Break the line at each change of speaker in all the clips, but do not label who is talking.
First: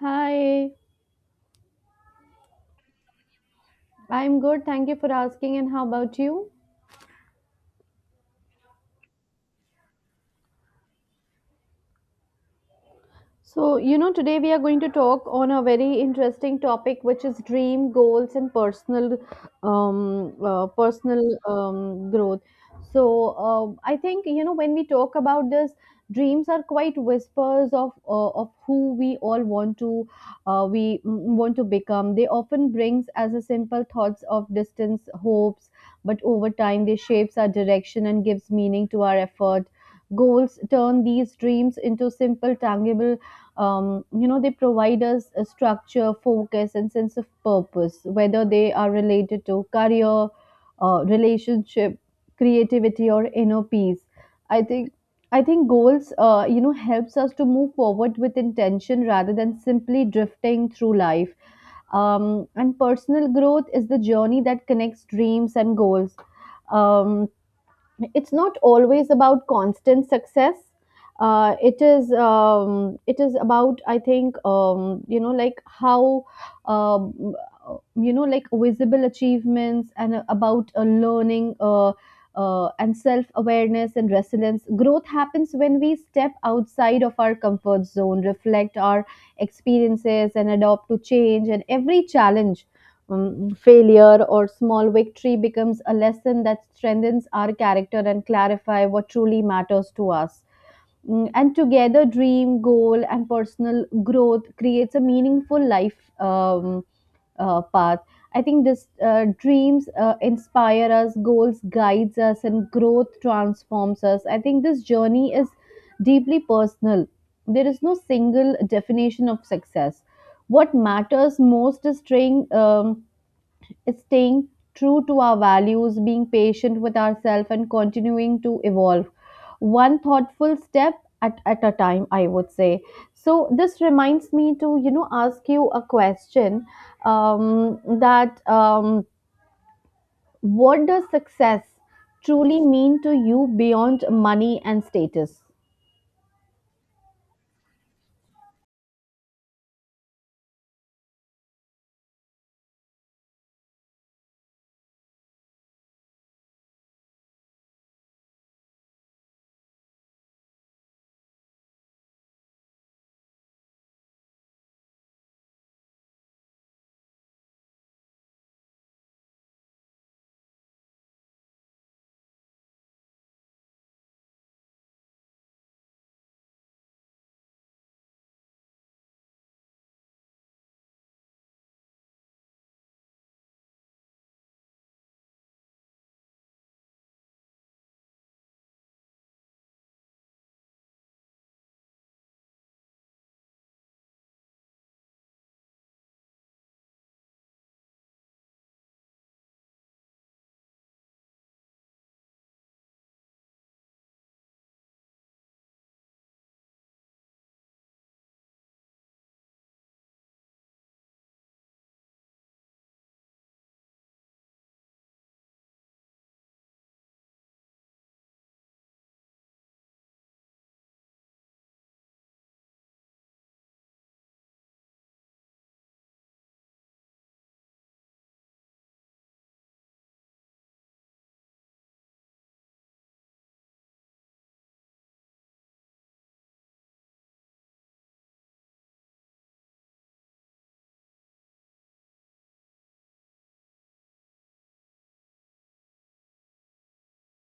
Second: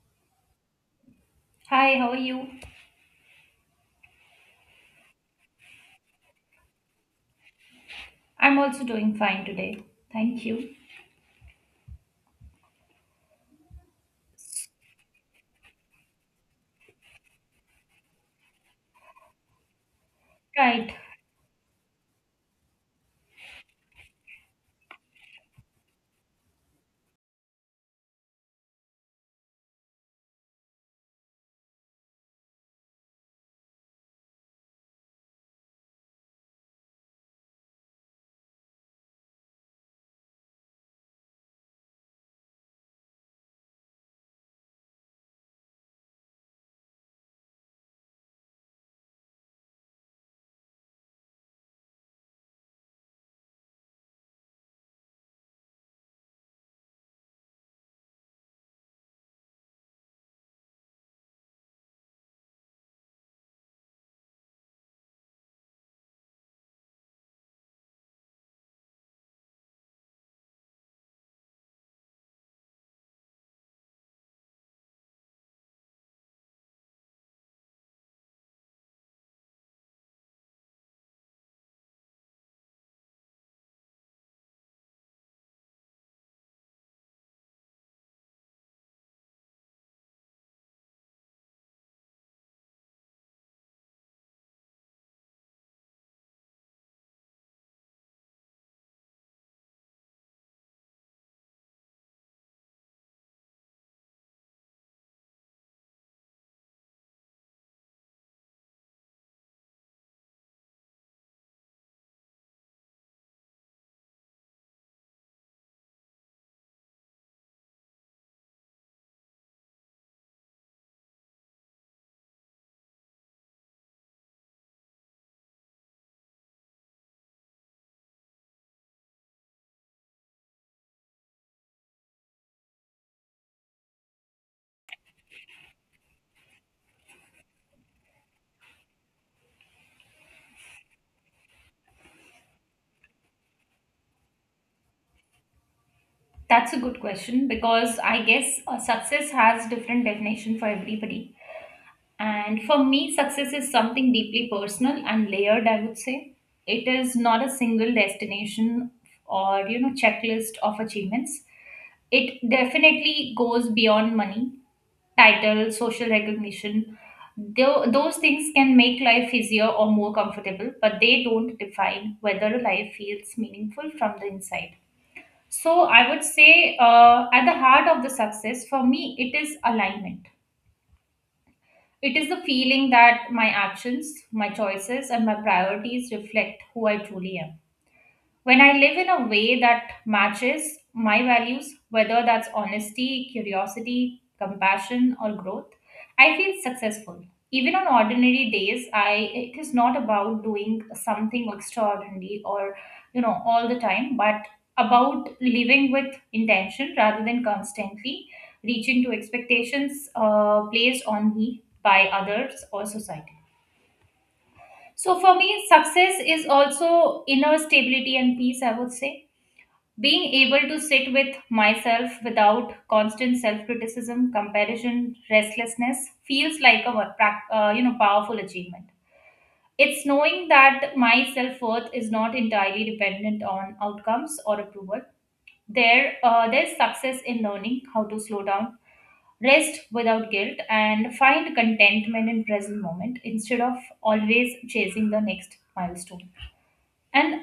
Hi,
Hi, how are you?
I'm good. Thank you for asking. And how about you?
I'm also doing fine today. Thank you.
So, you know, today we are going to talk on a very interesting topic, which is dream goals and personal, um, uh,
Right.
personal um, growth. So I think you know when we talk about this, dreams are quite whispers of who we all want to, uh, we want to become. They often brings as a simple thoughts of distance, hopes, but over time they shapes our direction and gives meaning to our effort. Goals turn these dreams into simple, tangible. You know they provide us a structure focus and sense of purpose whether they are related to career relationship creativity or inner peace i think i think goals you know helps us to move forward with intention rather than simply drifting through life. And personal growth is the journey that connects dreams and goals. um, it's not always about constant success. It is, it is about I think, how, um, visible achievements and about learning, and self awareness and resilience. Growth happens when we step outside of our comfort zone reflect our experiences and adopt to change and every challenge, failure or small victory becomes a lesson that strengthens our character and clarify what truly matters to us. Mm, and together dream goal and personal growth creates a meaningful life, path. I think this. Dreams inspire us goals guides us and growth transforms us. I think this journey is deeply personal. There is no single definition of success. What matters most is staying true to our values, being patient with ourselves, and continuing to evolve one thoughtful step at a time, I would say. So, this reminds me to, you know, ask you a question that what does success truly mean to you beyond money and status?
That's a good question because I guess success has different definition for everybody. And for me, success is something deeply personal and layered, I would say. It is not a single destination or, you know, checklist of achievements. It definitely goes beyond money title, social recognition. Those things can make life easier or more comfortable, but they don't define whether life feels meaningful from the inside. So, I would say at the heart of the success for me, it is alignment. It is the feeling that my actions, my choices, and my priorities reflect who I truly am. When I live in a way that matches my values, whether that's honesty, curiosity, compassion, or growth, I feel successful. Even on ordinary days, I it is not about doing something extraordinary or you know all the time, but about living with intention rather than constantly reaching to expectations placed on me by others or society. So for me, success is also inner stability and peace. I would say being able to sit with myself without constant self-criticism, comparison, restlessness feels like a you know powerful achievement. It's knowing that my self-worth is not entirely dependent on outcomes or approval. There's success in learning how to slow down, rest without guilt, and find contentment in present moment instead of always chasing the next milestone. And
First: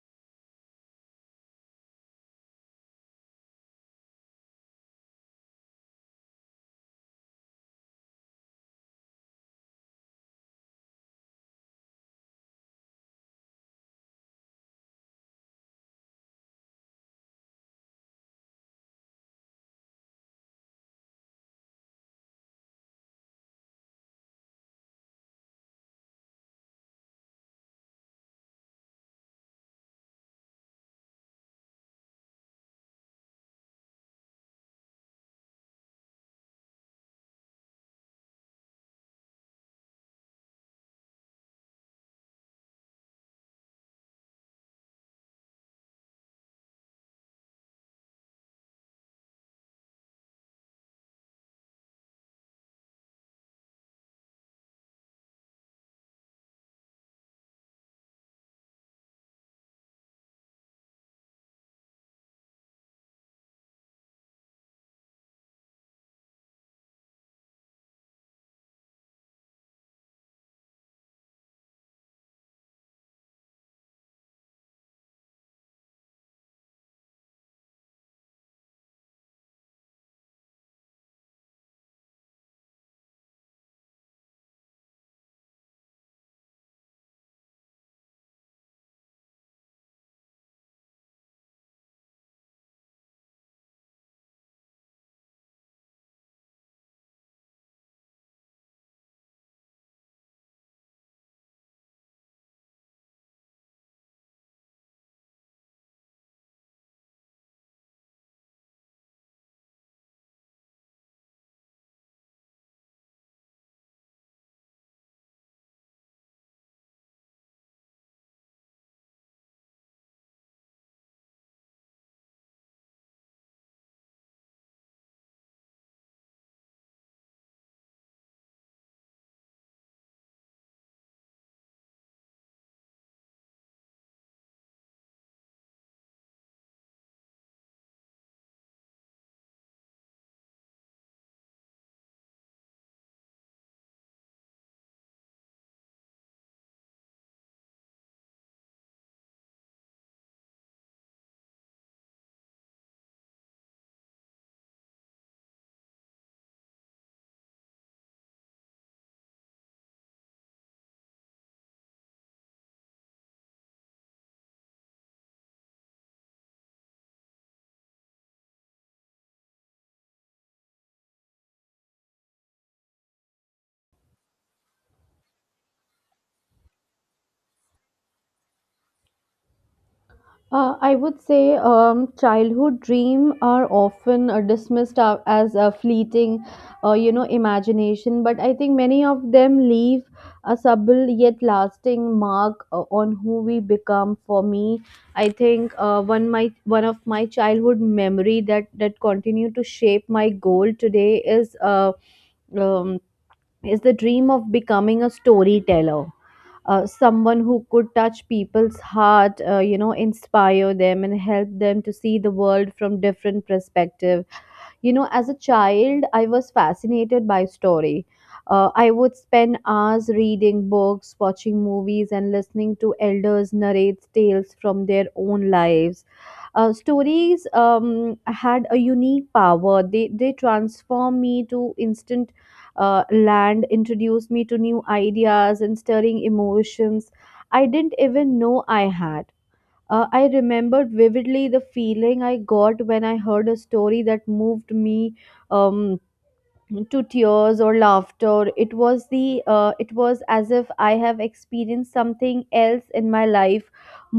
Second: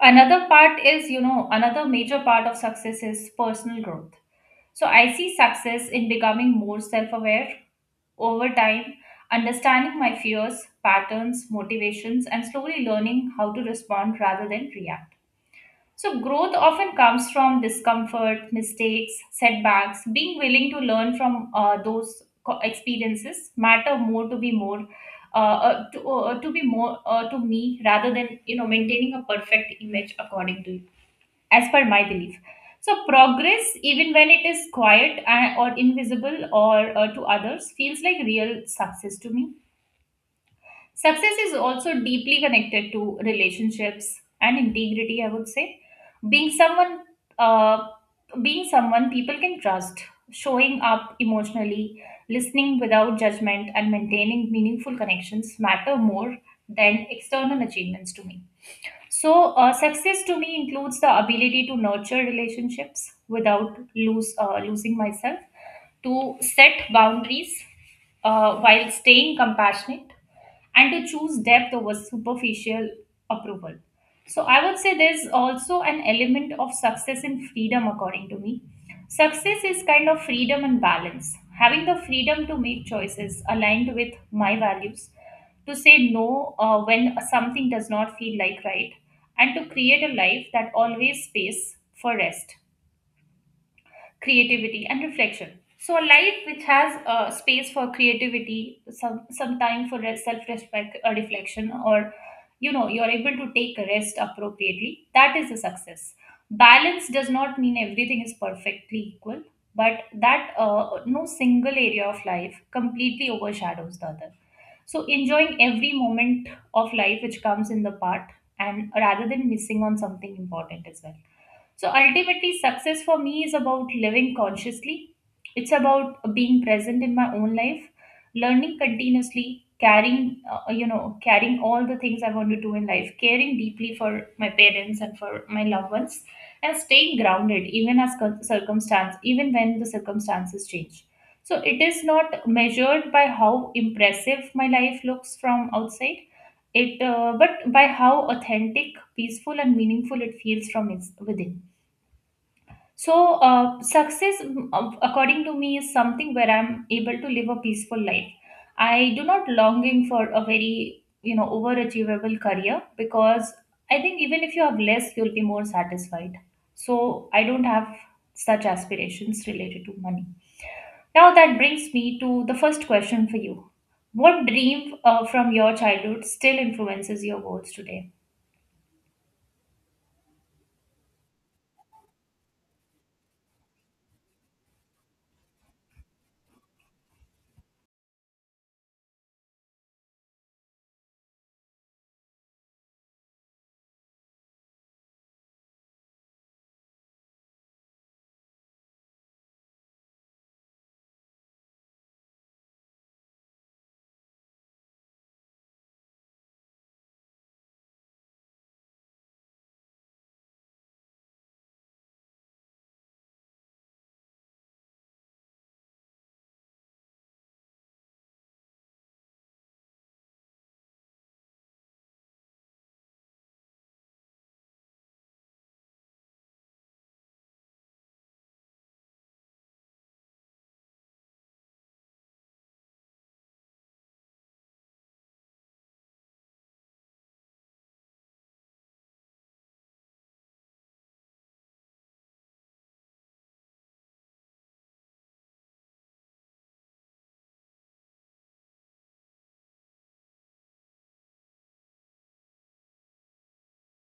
another part is you know another major part of success is personal growth. So I see success in becoming more self-aware over time, understanding my fears, patterns, motivations, and slowly learning how to respond rather than react. So, growth often comes from discomfort, mistakes, setbacks. Being willing to learn from those experiences matter more to be more to be more to me rather than you know maintaining a perfect image according to you, as per my belief. So, progress, even when it is quiet or invisible or to others, feels like real success to me. Success is also deeply connected to relationships and integrity, I would say. Being someone, uh, being someone people can trust, showing up emotionally, listening without judgment, and maintaining meaningful connections matter more than external achievements to me. So, success to me includes the ability to nurture relationships without lose losing myself, to set boundaries while staying compassionate, and to choose depth over superficial approval. So I would say there's also an element of success in freedom, according to me. Success is kind of freedom and balance. Having the freedom to make choices aligned with my values, to say no when something does not feel like right, and to create a life that always space for rest, creativity, and reflection. So a life which has space for creativity, some time for self-respect, reflection, or you know you're able to take a rest appropriately. That is a success. Balance does not mean everything is perfectly equal, but that no single area of life completely overshadows the other. So enjoying every moment of life which comes in the part, and rather than missing on something important as well. So ultimately, success for me is about living consciously. It's about being present in my own life, learning continuously, carrying all the things I want to do in life, caring deeply for my parents and for my loved ones, and staying grounded even as circumstance, even when the circumstances change. So it is not measured by how impressive my life looks from outside, it but by how authentic, peaceful, and meaningful it feels from its within. So, success, according to me, is something where I'm able to live a peaceful life. I do not longing for a very, you know, overachievable career because I think even if you have less, you'll be more satisfied. So, I don't have such aspirations related to money. Now, that brings me to the first question for you. What dream from your childhood still influences your goals today?
I would say, childhood dream are often dismissed as a fleeting, you know, imagination. But I think many of them leave a subtle yet lasting mark on who we become. For me, I think one of my childhood memory that continue to shape my goal today is um, is the dream of becoming a storyteller, someone who could touch people's heart, you know, inspire them and help them to see the world from different perspective. You know, as a child, I was fascinated by story. I would spend hours reading books, watching movies, and listening to elders narrate tales from their own lives. Stories had a unique power. They transform me to instant land, introduce me to new ideas, and stirring emotions I didn't even know I had. I remembered vividly the feeling I got when I heard a story that moved me. Um, to tears or laughter, it was the it was as if I have experienced something else in my life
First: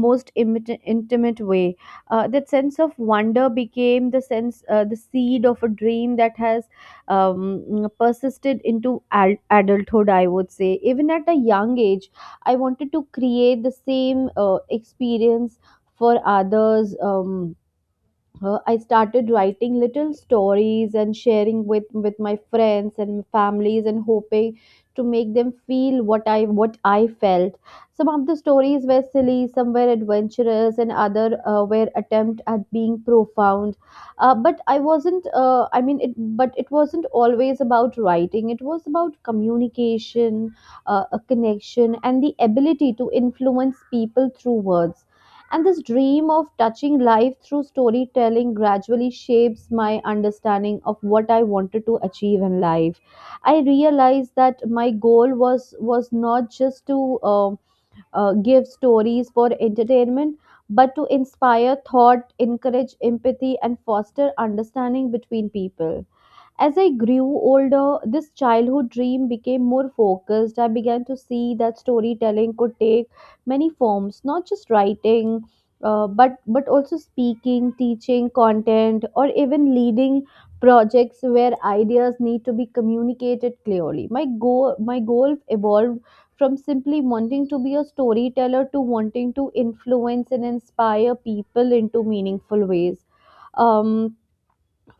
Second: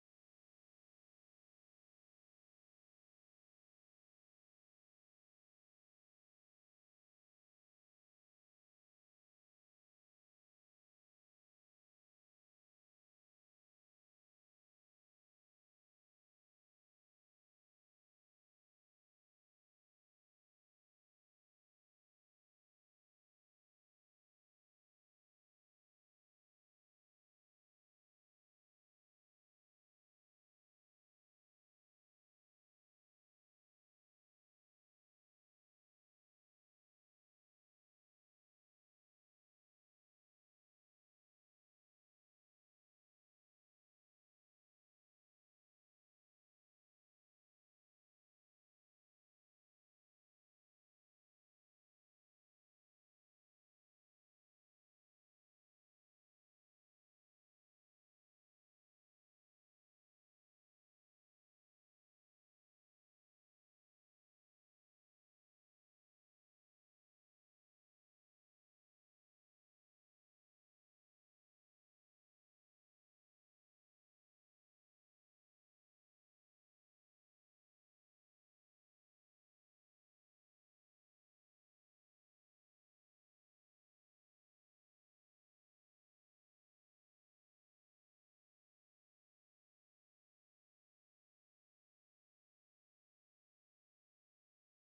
most intimate way. Uh, that sense of wonder became the sense the seed of a dream that has persisted into adulthood, I would say. Even at a young age, I wanted to create the same experience for others. I started writing little stories and sharing with my friends and families and hoping to make them feel what I felt. Some of the stories were silly, some were adventurous, and other were attempt at being profound. But I wasn't. I mean, it. But it wasn't always about writing. It was about communication, a connection, and the ability to influence people through words. And this dream of touching life through storytelling gradually shapes my understanding of what I wanted to achieve in life. I realized that my goal was not just to give stories for entertainment, but to inspire thought, encourage empathy, and foster understanding between people. As I grew older, this childhood dream became more focused. I began to see that storytelling could take many forms, not just writing, but also speaking, teaching content, or even leading projects where ideas need to be communicated clearly. My goal evolved from simply wanting to be a storyteller to wanting to influence and inspire people into meaningful ways. Um,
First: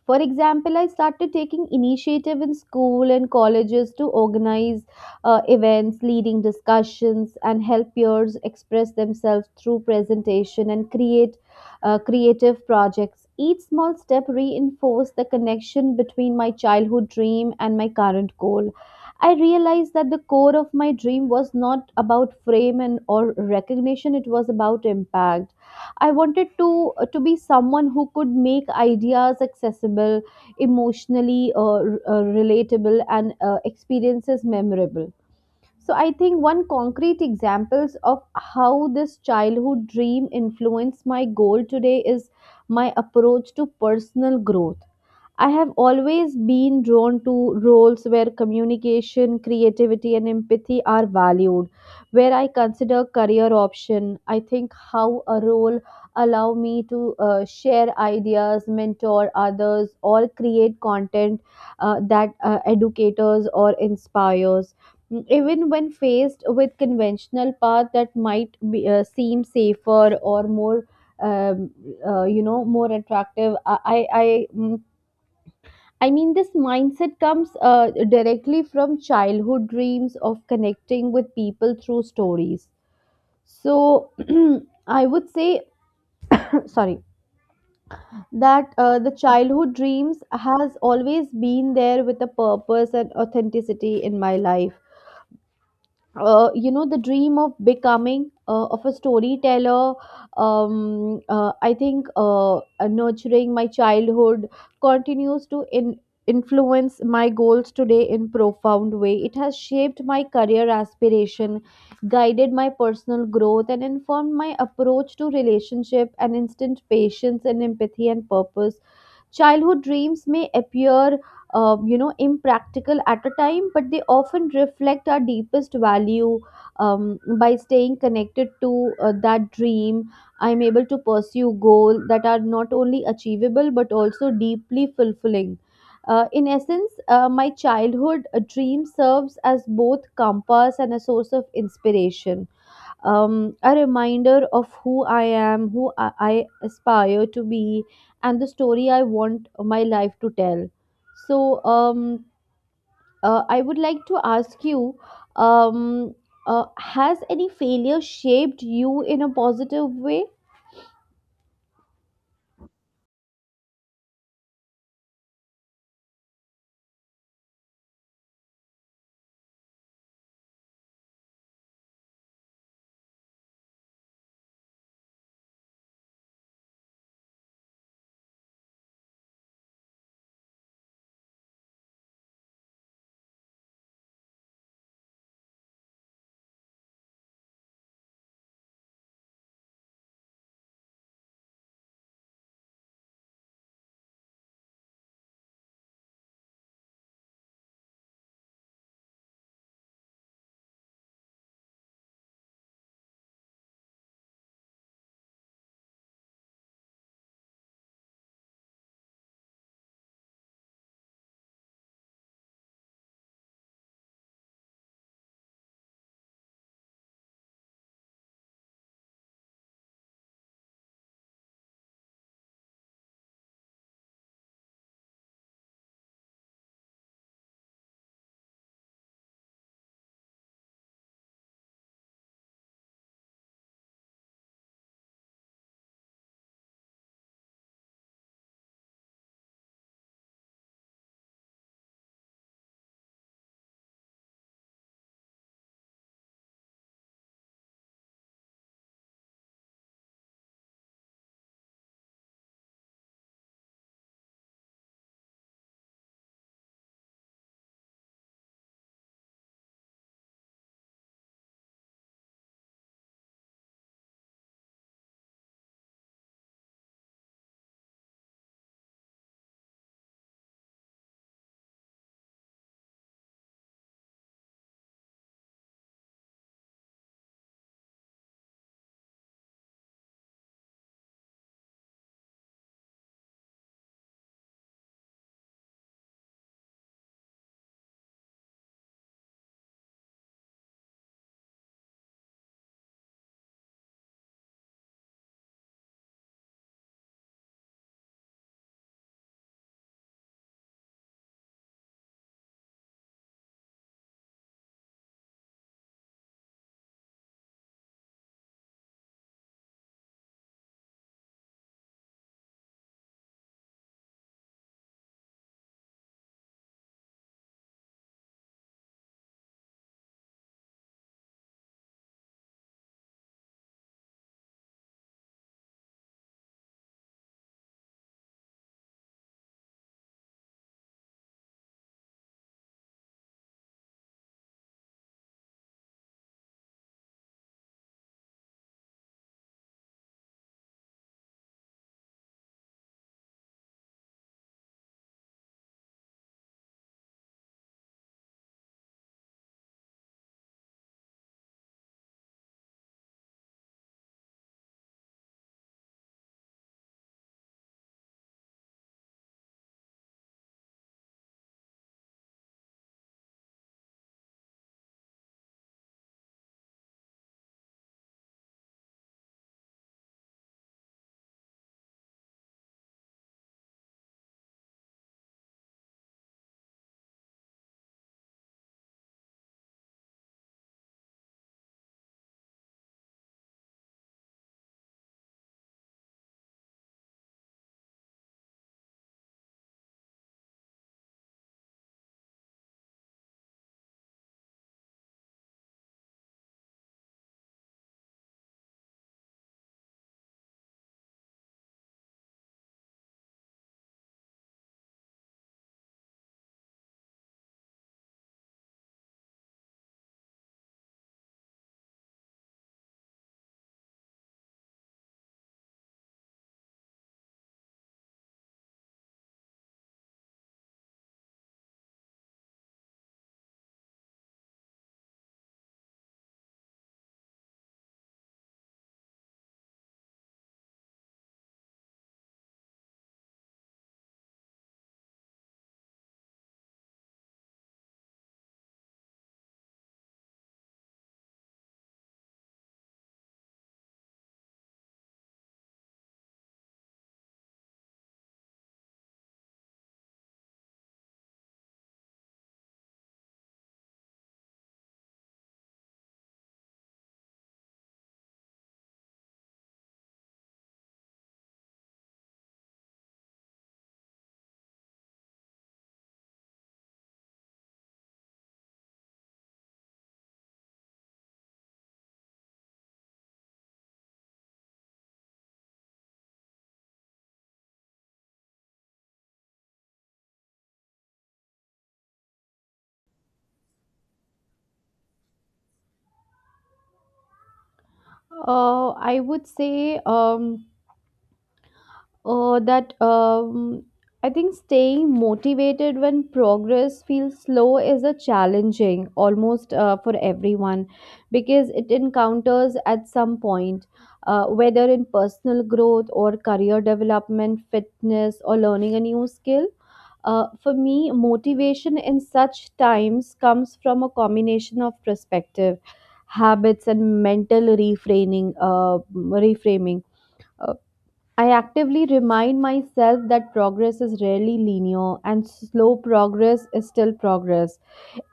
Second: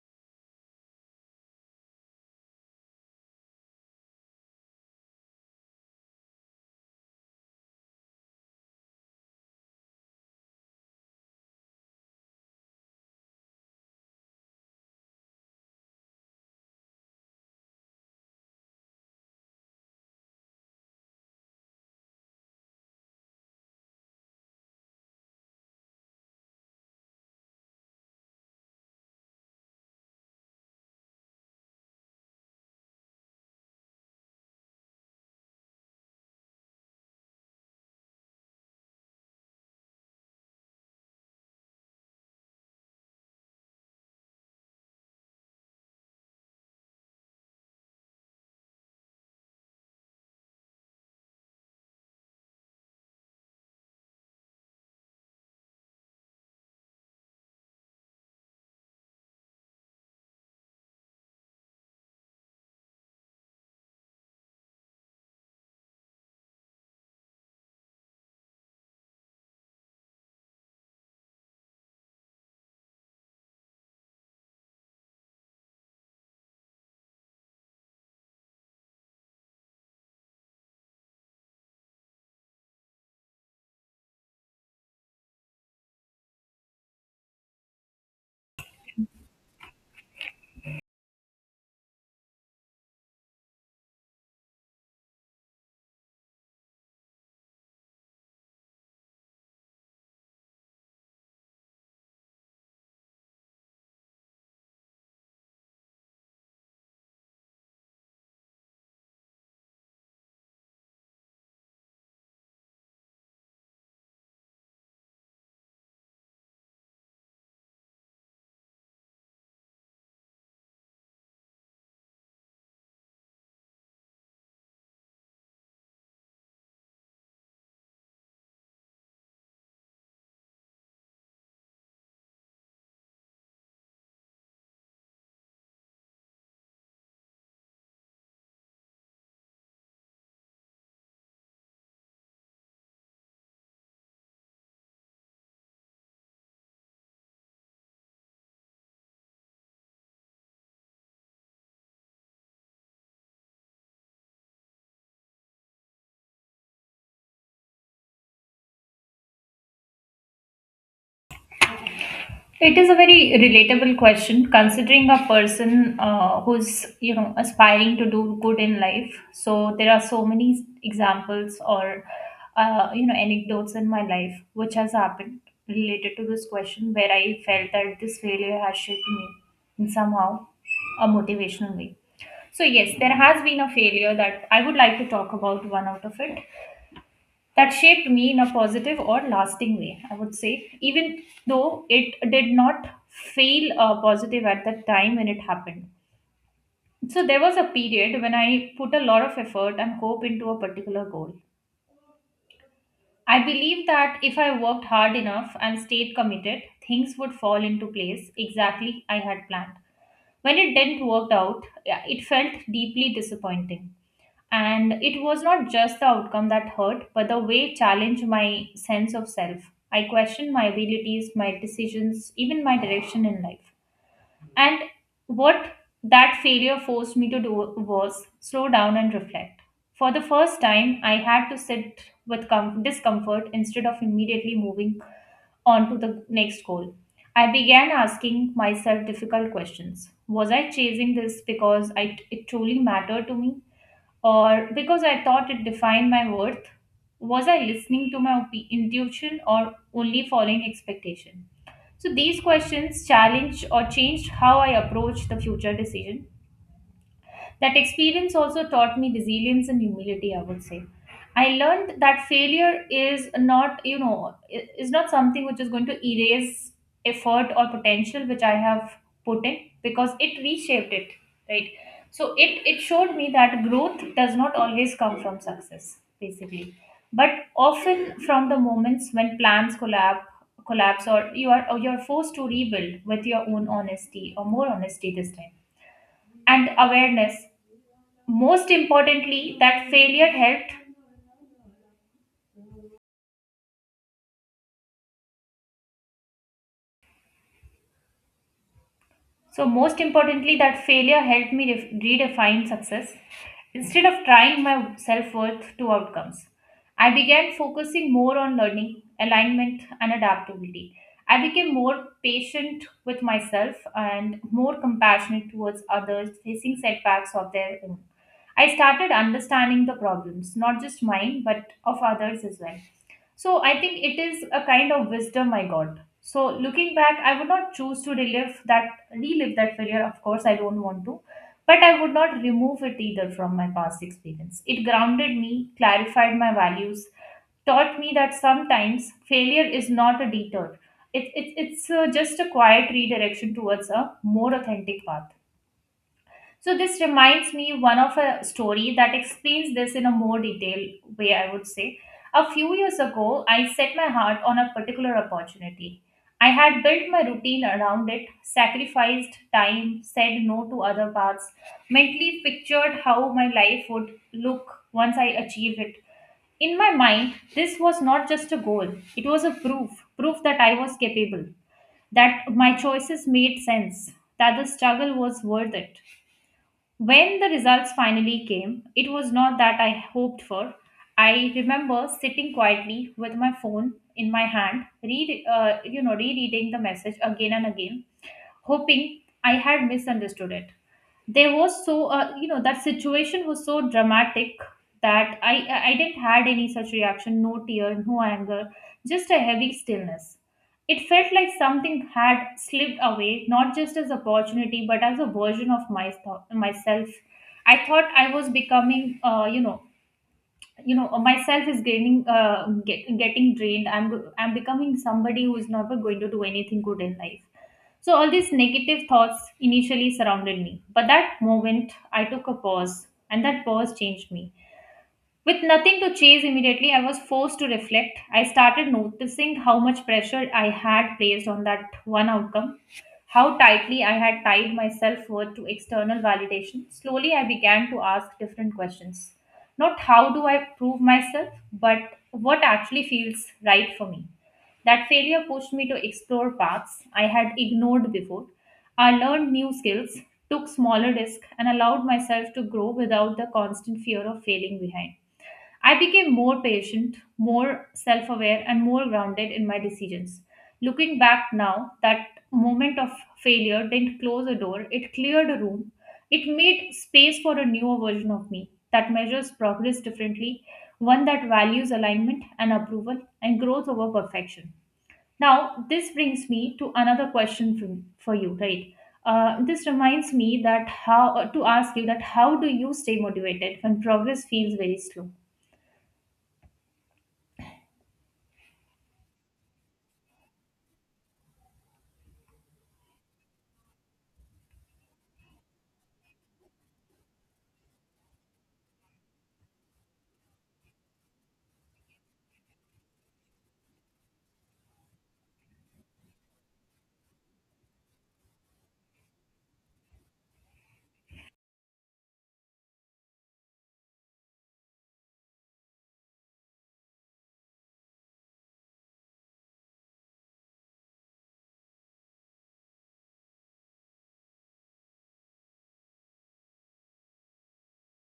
for example, I started taking initiative in school and colleges to organize events, leading discussions, and help peers express themselves through presentation and create creative projects. Each small step reinforced the connection between my childhood dream and my current goal. I realized that the core of my dream was not about fame and or recognition, it was about impact. I wanted to be someone who could make ideas accessible, emotionally relatable, and experiences memorable. So I think one concrete examples of how this childhood dream influenced my goal today is my approach to personal growth. I have always been drawn to roles where communication, creativity, and empathy are valued. Where I consider career option, I think how a role allow me to share ideas, mentor others, or create content that educators or inspires. Mm, even when faced with conventional path that might be, seem safer or more um, you know, more attractive, I mm, I mean, this mindset comes directly from childhood dreams of connecting with people through stories. So, I would say, sorry, that the childhood dreams has always been there with a purpose and authenticity in my life. Uh, you know the dream of becoming of a storyteller, I think nurturing my childhood continues to influence my goals today in profound way. It has shaped my career aspiration guided my personal growth and informed my approach to relationship and instant patience and empathy and purpose. Childhood dreams may appear, you know, impractical at a time but they often reflect our deepest value. By staying connected to that dream I'm able to pursue goals that are not only achievable but also deeply fulfilling. In essence, my childhood dream serves as both compass and a source of inspiration, a reminder of who I am, who I aspire to be, and the story I want my life to tell. So, I would like to ask you um, has any failure shaped you in a positive way?
It is a very relatable question considering a person who's you know aspiring to do good in life. So there are so many examples or you know anecdotes in my life which has happened related to this question where I felt that this failure has shaped me in somehow a motivational way. So yes, there has been a failure that I would like to talk about one out of it that shaped me in a positive or lasting way, I would say, even though it did not feel positive at that time when it happened. So there was a period when I put a lot of effort and hope into a particular goal. I believe that if I worked hard enough and stayed committed, things would fall into place exactly I had planned. When it didn't work out, yeah, it felt deeply disappointing. And it was not just the outcome that hurt, but the way it challenged my sense of self. I questioned my abilities, my decisions, even my direction in life. And what that failure forced me to do was slow down and reflect. For the first time, I had to sit with discomfort instead of immediately moving on to the next goal. I began asking myself difficult questions. Was I chasing this because I, it truly mattered to me, or because I thought it defined my worth? Was I listening to my intuition or only following expectation? So these questions challenged or changed how I approach the future decision. That experience also taught me resilience and humility, I would say. I learned that failure is not, you know, is not something which is going to erase effort or potential which I have put in because it reshaped it, right? So it showed me that growth does not always come from success, basically, but often from the moments when plans collapse, or you are or you're forced to rebuild with your own honesty or more honesty this time and awareness most importantly, that failure helped So, most importantly, that failure helped me redefine success. Instead of trying my self worth to outcomes, I began focusing more on learning, alignment, and adaptability. I became more patient with myself and more compassionate towards others facing setbacks of their own. I started understanding the problems, not just mine, but of others as well. So I think it is a kind of wisdom I got. So looking back, I would not choose to relive that failure. Of course I don't want to, but I would not remove it either from my past experience. It grounded me, clarified my values, taught me that sometimes failure is not a detour, it's just a quiet redirection towards a more authentic path. So this reminds me one of a story that explains this in a more detailed way, I would say. A few years ago, I set my heart on a particular opportunity. I had built my routine around it, sacrificed time, said no to other paths, mentally pictured how my life would look once I achieved it. In my mind, this was not just a goal, it was a proof that I was capable, that my choices made sense, that the struggle was worth it. When the results finally came, it was not that I hoped for. I remember sitting quietly with my phone in my hand, rereading the message again and again, hoping I had misunderstood it. There was that situation was so dramatic that I didn't had any such reaction, no tear, no anger, just a heavy stillness. It felt like something had slipped away, not just as opportunity, but as a version of my, myself. I thought I was becoming, myself is getting getting drained. I'm becoming somebody who is never going to do anything good in life. So all these negative thoughts initially surrounded me, but that moment I took a pause, and that pause changed me. With nothing to chase immediately, I was forced to reflect. I started noticing how much pressure I had placed on that one outcome, how tightly I had tied my self worth to external validation. Slowly, I began to ask different questions. Not how do I prove myself, but what actually feels right for me. That failure pushed me to explore paths I had ignored before. I learned new skills, took smaller risks, and allowed myself to grow without the constant fear of failing behind. I became more patient, more self aware, and more grounded in my decisions. Looking back now, that moment of failure didn't close a door, it cleared a room. It made space for a newer version of me that measures progress differently, one that values alignment and approval and growth over perfection. Now, this brings me to another question for you, right? This reminds me that how to ask you that how do you stay motivated when progress feels very slow?
I would say. That I think staying motivated when progress feels slow is a challenging almost for everyone because it encounters at some point, whether in personal growth or career development, fitness, or learning a new skill. For me, motivation in such times comes from a combination of perspective, habits, and mental reframing. Uh, I actively remind myself that progress is rarely linear and slow progress is still progress,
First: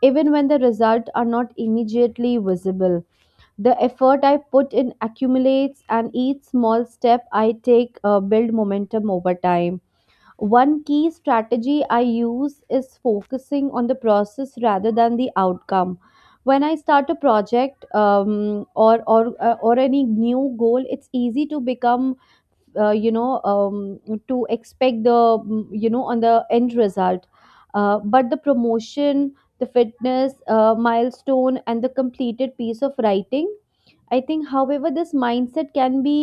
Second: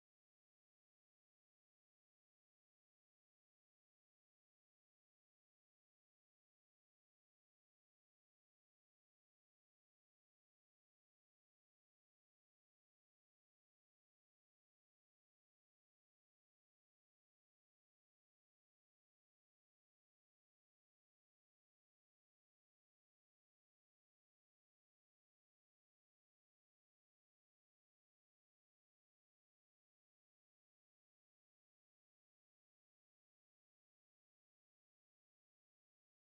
even when the results are not immediately visible. The effort I put in accumulates, and each small step I take build momentum over time. One key strategy I use is focusing on the process rather than the outcome. When I start a project, or any new goal, it's easy to become, you know, to expect the, on the end result, but the promotion the fitness milestone and the completed piece of writing. I think however this mindset can be,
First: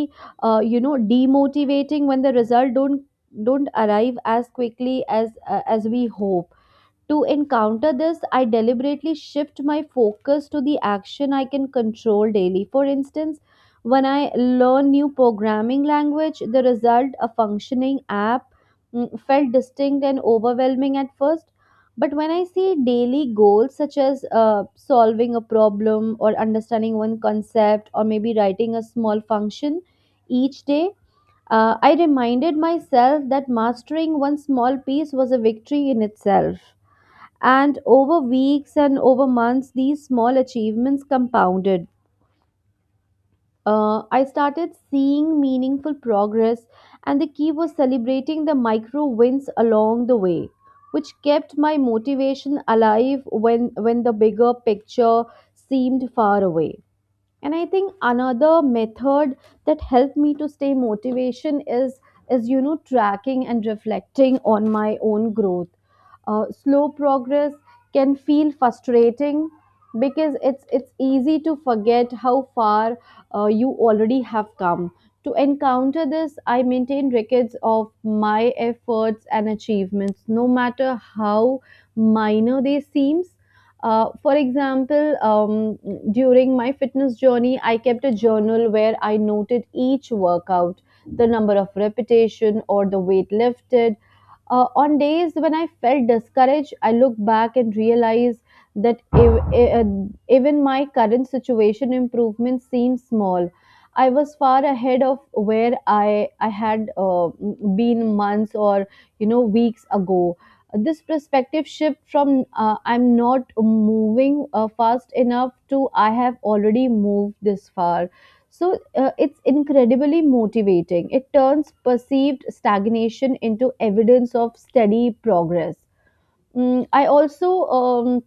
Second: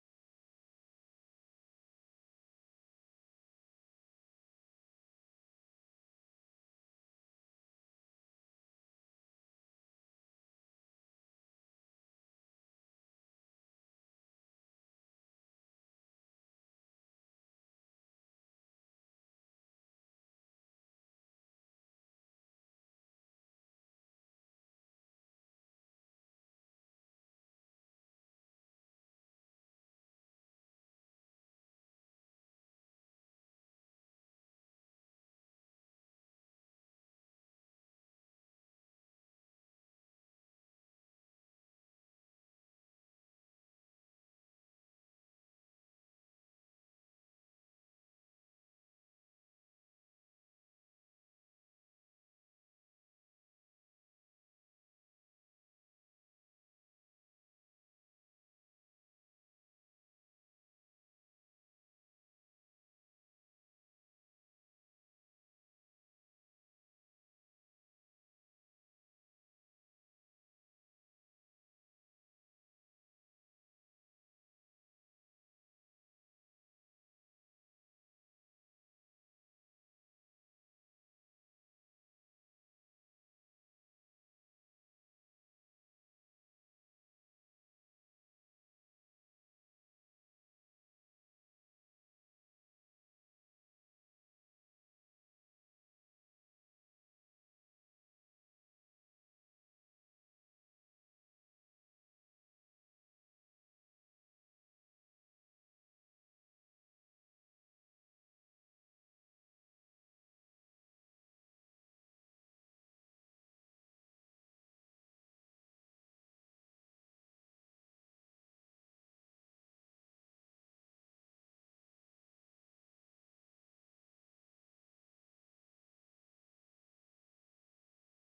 you know, demotivating when the result don't arrive as quickly as we hope. To encounter this, I deliberately shift my focus to the action I can control daily. For instance, when I learn new programming language, the result, a functioning app, mm, felt distinct and overwhelming at first. But when I see daily goals such as solving a problem or understanding one concept or maybe writing a small function each day, I reminded myself that mastering one small piece was a victory in itself. And over weeks and over months, these small achievements compounded. I started seeing meaningful progress, and the key was celebrating the micro wins along the way, which kept my motivation alive when the bigger picture seemed far away. And I think another method that helped me to stay motivation is tracking and reflecting on my own growth. Slow progress can feel frustrating because it's easy to forget how far you already have come. To encounter this, I maintain records of my efforts and achievements no matter how minor they seem. For example, during my fitness journey, I kept a journal where I noted each workout, the number of repetition or the weight lifted. On days when I felt discouraged, I look back and realize that even my current situation improvement seems small. I was far ahead of where I had been months or weeks ago. This perspective shift from I'm not moving fast enough to I have already moved this far, so it's incredibly motivating. It turns perceived stagnation into evidence of steady progress. I also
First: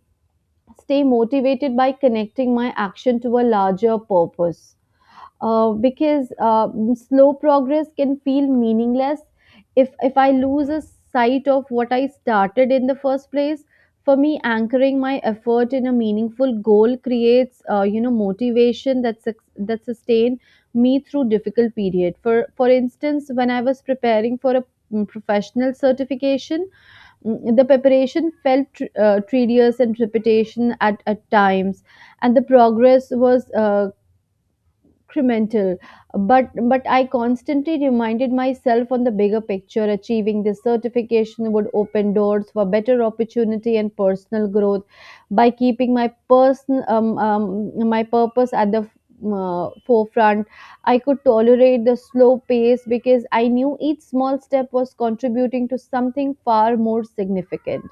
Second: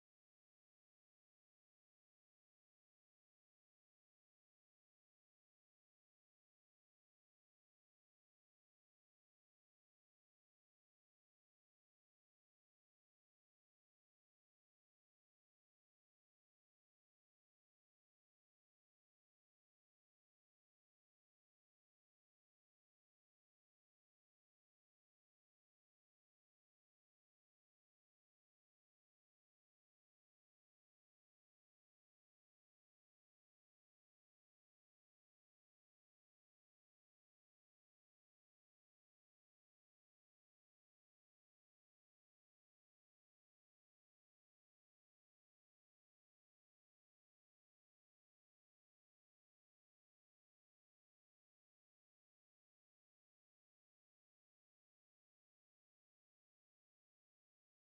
stay motivated by connecting my action to a larger purpose, because slow progress can feel meaningless if I lose a sight of what I started in the first place. For me, anchoring my effort in a meaningful goal creates motivation that sustain me through difficult period. For instance, when I was preparing for a professional certification, the preparation felt tedious and repetition at times, and the progress was incremental, but I constantly reminded myself on the bigger picture. Achieving this certification would open doors for better opportunity and personal growth. By keeping my person my purpose at the forefront, I could tolerate the slow pace because I knew each small step was contributing to something far more significant.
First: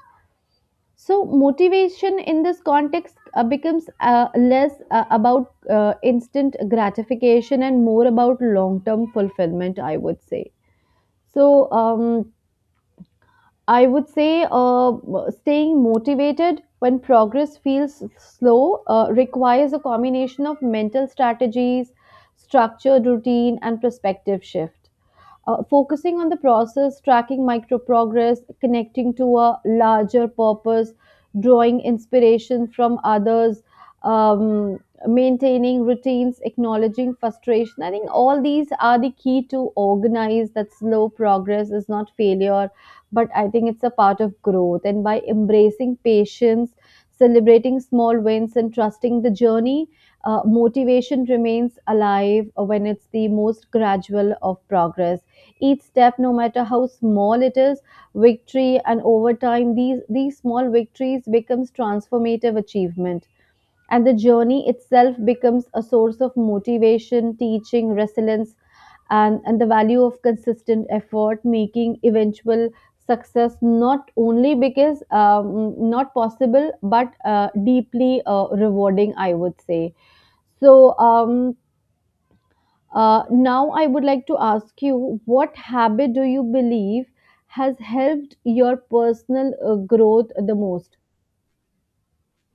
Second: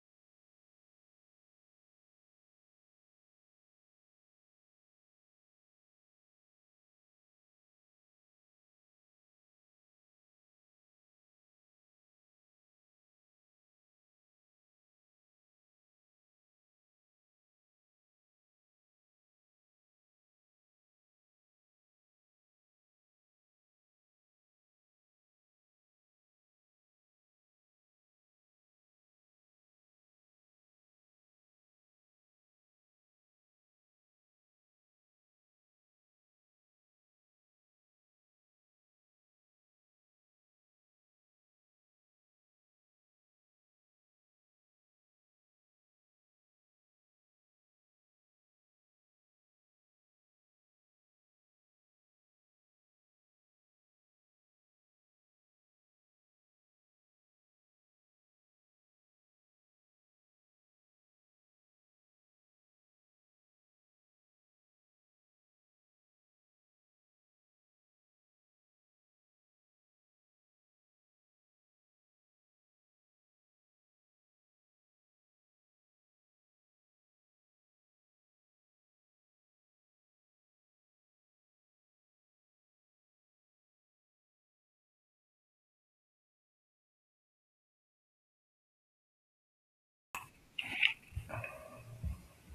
So, motivation in this context becomes less about instant gratification and more about long term fulfillment, I would say. So, I would say staying motivated when progress feels slow requires a combination of mental strategies, structured routine, and perspective shift. Focusing on the process, tracking micro progress, connecting to a larger purpose, drawing inspiration from others, um, maintaining routines, acknowledging frustration. I think all these are the key to organize that slow progress is not failure, but I think it's a part of growth. And by embracing patience, celebrating small wins, and trusting the journey, motivation remains alive when it's the most gradual of progress. Each step, no matter how small it is, victory, and over time these small victories becomes transformative achievement, and the journey itself becomes a source of motivation, teaching resilience and the value of consistent effort, making eventual success not only because not possible but deeply rewarding, I would say. So now, I would like to ask you, what habit do you believe has helped your personal growth the most?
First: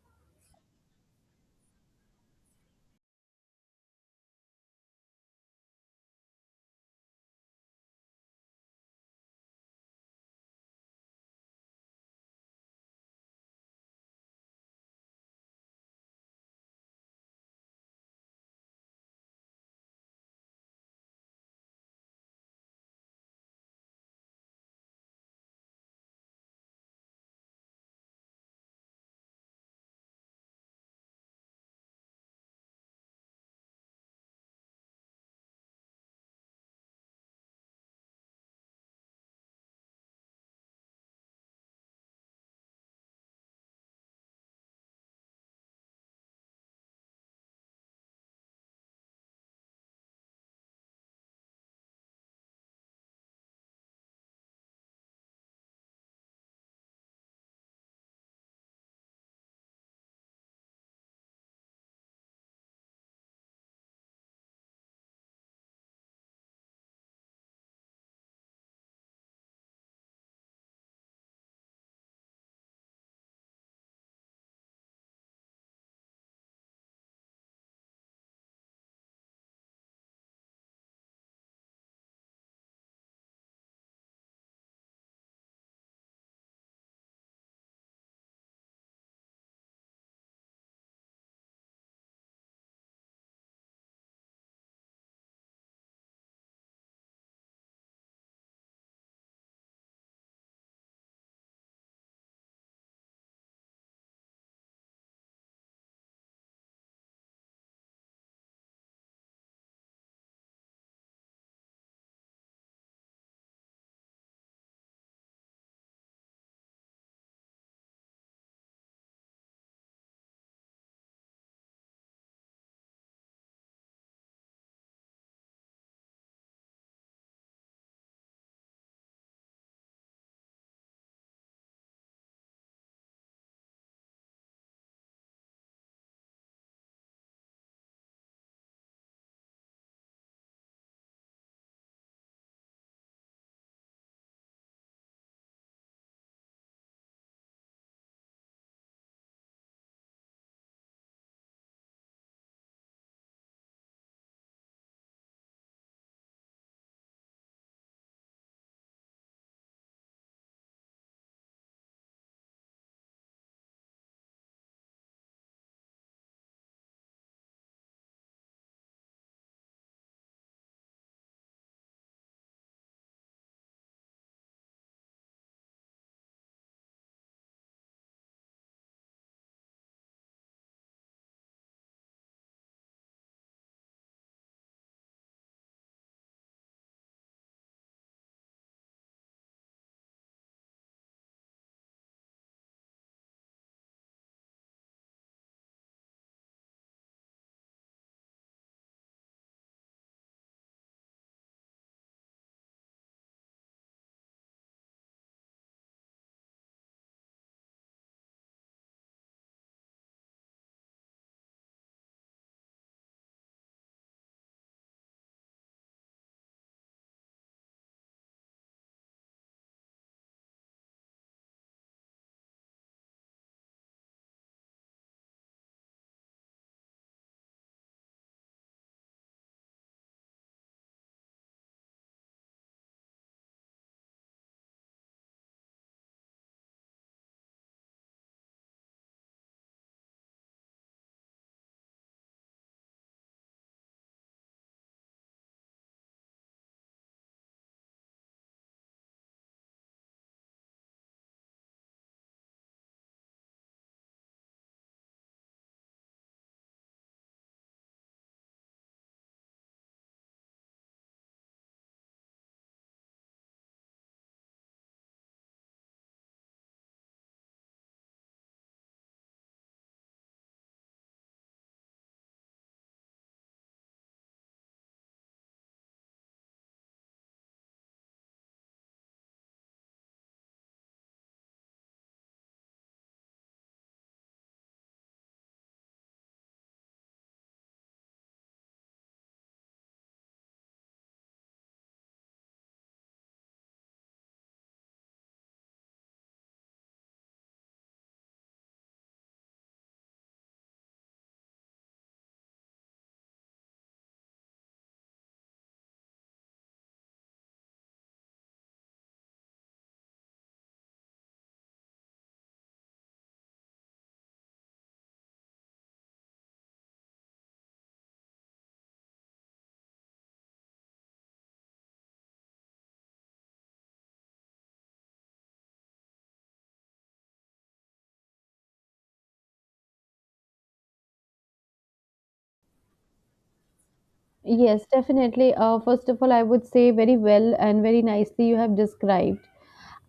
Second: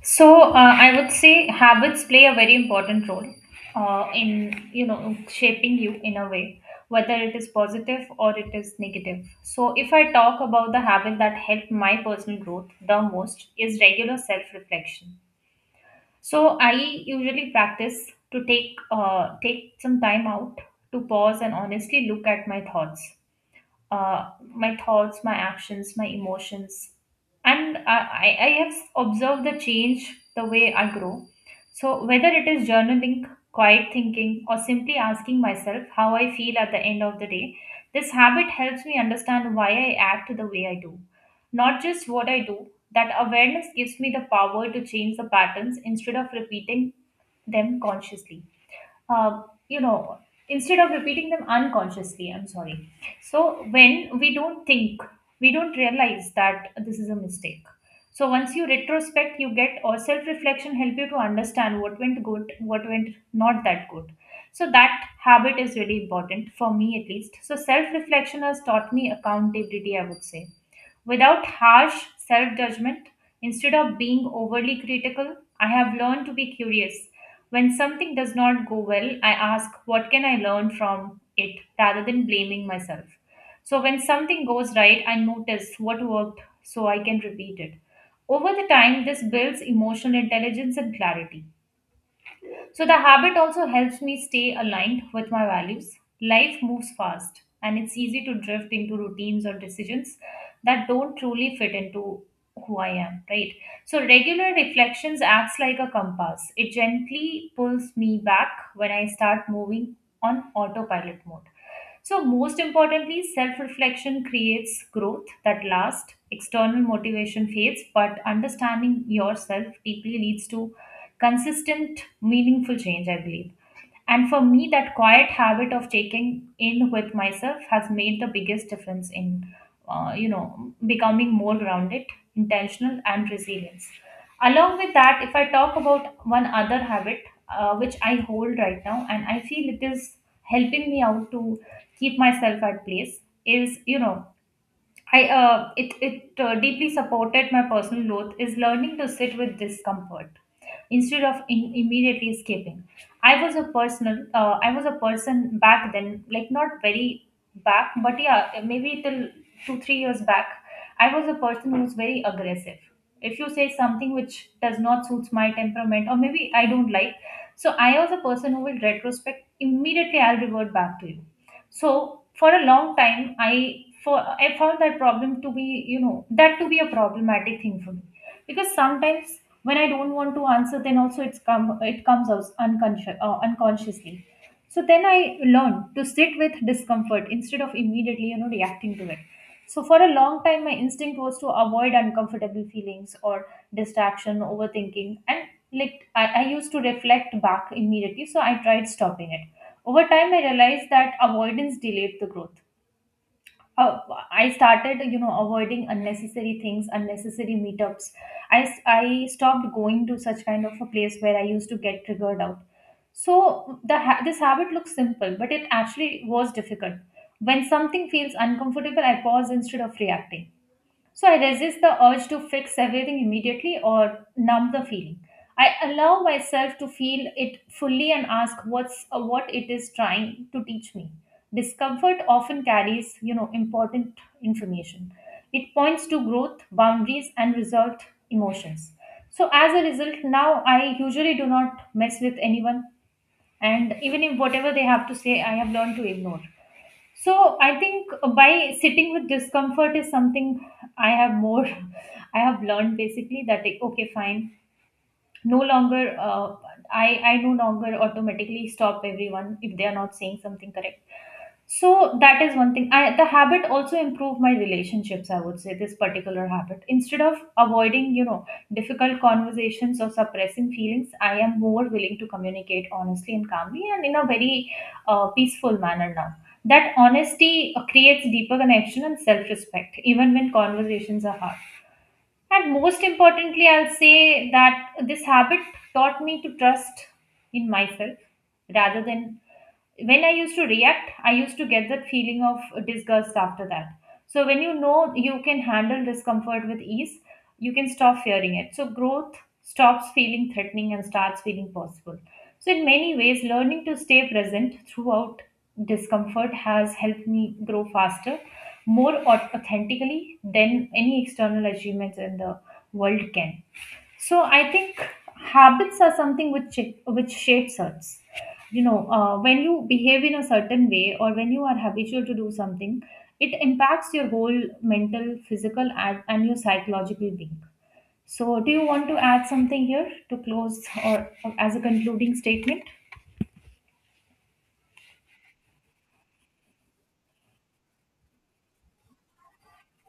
So I would say habits play a very important role in you know shaping you in a way, whether it is positive or it is negative. So if I talk about the habit that helped my personal growth the most is regular self-reflection. So I usually practice to take some time out to pause and honestly look at my thoughts my actions, my emotions. And I have observed the change the way I grow. So, whether it is journaling, quiet thinking, or simply asking myself how I feel at the end of the day, this habit helps me understand why I act the way I do, not just what I do. That awareness gives me the power to change the patterns them consciously uh, you know, instead of repeating them unconsciously, I'm sorry. So when we don't think, we don't realize that this is a mistake. So once you retrospect, you get or self-reflection help you to understand what went good, what went not that good. So that habit is really important for me at least. So self-reflection has taught me accountability, I would say without harsh self judgment. Instead of being overly critical, I have learned to be curious when something does not go well, I ask, what can I learn from it rather than blaming myself? So when something goes right, I notice what worked so I can repeat it. Over the time, this builds emotional intelligence and clarity. So the habit also helps me stay aligned with my values. Life moves fast, and it's easy to drift into routines or decisions that don't truly fit into who I am, right? So regular reflections acts like a compass. It gently pulls me back when I start moving on autopilot mode. So, most importantly, self reflection creates growth that lasts, external motivation fades, but understanding yourself deeply leads to consistent, meaningful change, I believe. And for me, that quiet habit of checking in with myself has made the biggest difference in, becoming more grounded, intentional, and resilience. Along with that, if I talk about one other habit which I hold right now, and I feel it is helping me out to keep myself at place, is you know I it it deeply supported my personal growth is learning to sit with discomfort instead of immediately escaping. I was a person back then, like not very back, but yeah, maybe till 2-3 years back. I was a person who's very aggressive. If you say something which does not suits my temperament, or maybe I don't like, so I was a person who will retrospect immediately. I'll revert back to you. So for a long time, I found that problem to be, you know, that to be a problematic thing for me, because sometimes when I don't want to answer, then also it comes out unconsciously. So then I learned to sit with discomfort instead of immediately, you know, reacting to it. So for a long time my instinct was to avoid uncomfortable feelings or distraction overthinking, and like I used to reflect back immediately, so I tried stopping it. Over time I realized that avoidance delayed the growth. Uh, I started, you know, avoiding unnecessary things, unnecessary meetups. I stopped going to such kind of a place where I used to get triggered out. So the this habit looks simple, but it actually was difficult. When something feels uncomfortable, I pause instead of reacting. So I resist the urge to fix everything immediately or numb the feeling. I allow myself to feel it fully and ask what it is trying to teach me. Discomfort often carries, you know, important information. It points to growth, boundaries, and resolved emotions. So as a result, now I usually do not mess with anyone, and even if whatever they have to say, I have learned to ignore. So I think by sitting with discomfort is something I have more I have learned basically that like okay fine no longer I no longer automatically stop everyone if they are not saying something correct. So that is one thing, I the habit also improved my relationships, I would say. This particular habit, instead of avoiding, you know, difficult conversations or suppressing feelings, I am more willing to communicate honestly and calmly and in a very peaceful manner now. That honesty creates deeper connection and self-respect even when conversations are hard. And most importantly, I'll say that this habit taught me to trust in myself rather than when I used to react, I used to get that feeling of disgust after that. So when you know you can handle discomfort with ease, you can stop fearing it. So growth stops feeling threatening and starts feeling possible. So in many ways, learning to stay present throughout discomfort has helped me grow faster, more authentically than any external achievements in the world can. So I think habits are something which shapes us, you know, when you behave in a certain way or when you are habitual to do something, it impacts your whole mental physical and your psychological being. So do you want to add something here to close or as a concluding statement?
Yes, definitely. First of all, I would say very well and very nicely you have described.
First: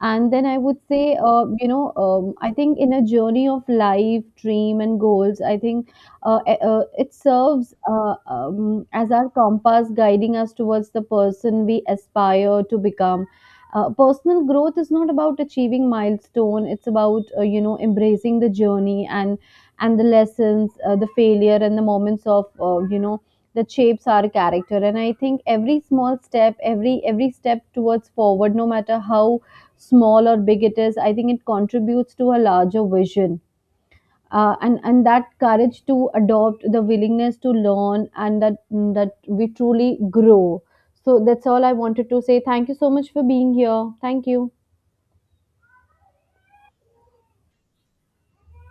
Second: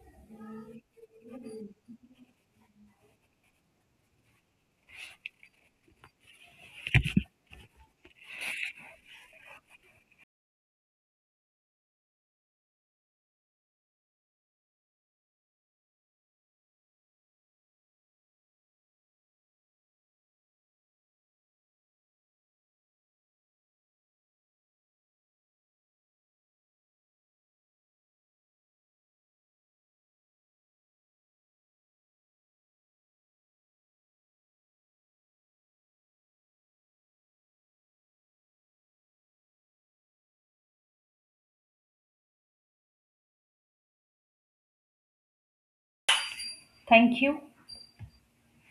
And then I would say, I think in a journey of life, dream, and goals, I think it serves as our compass guiding us towards the person we aspire to become. Personal growth is not about achieving milestone. It's about embracing the journey and the lessons, the failure, and the moments of that shapes our character. And I think every small step, every step towards forward, no matter how small or big it is, I think it contributes to a larger vision. And that courage to adopt, the willingness to learn, and that we truly grow. So that's all I wanted to say. Thank you so much for being here. Thank you.
Thank you.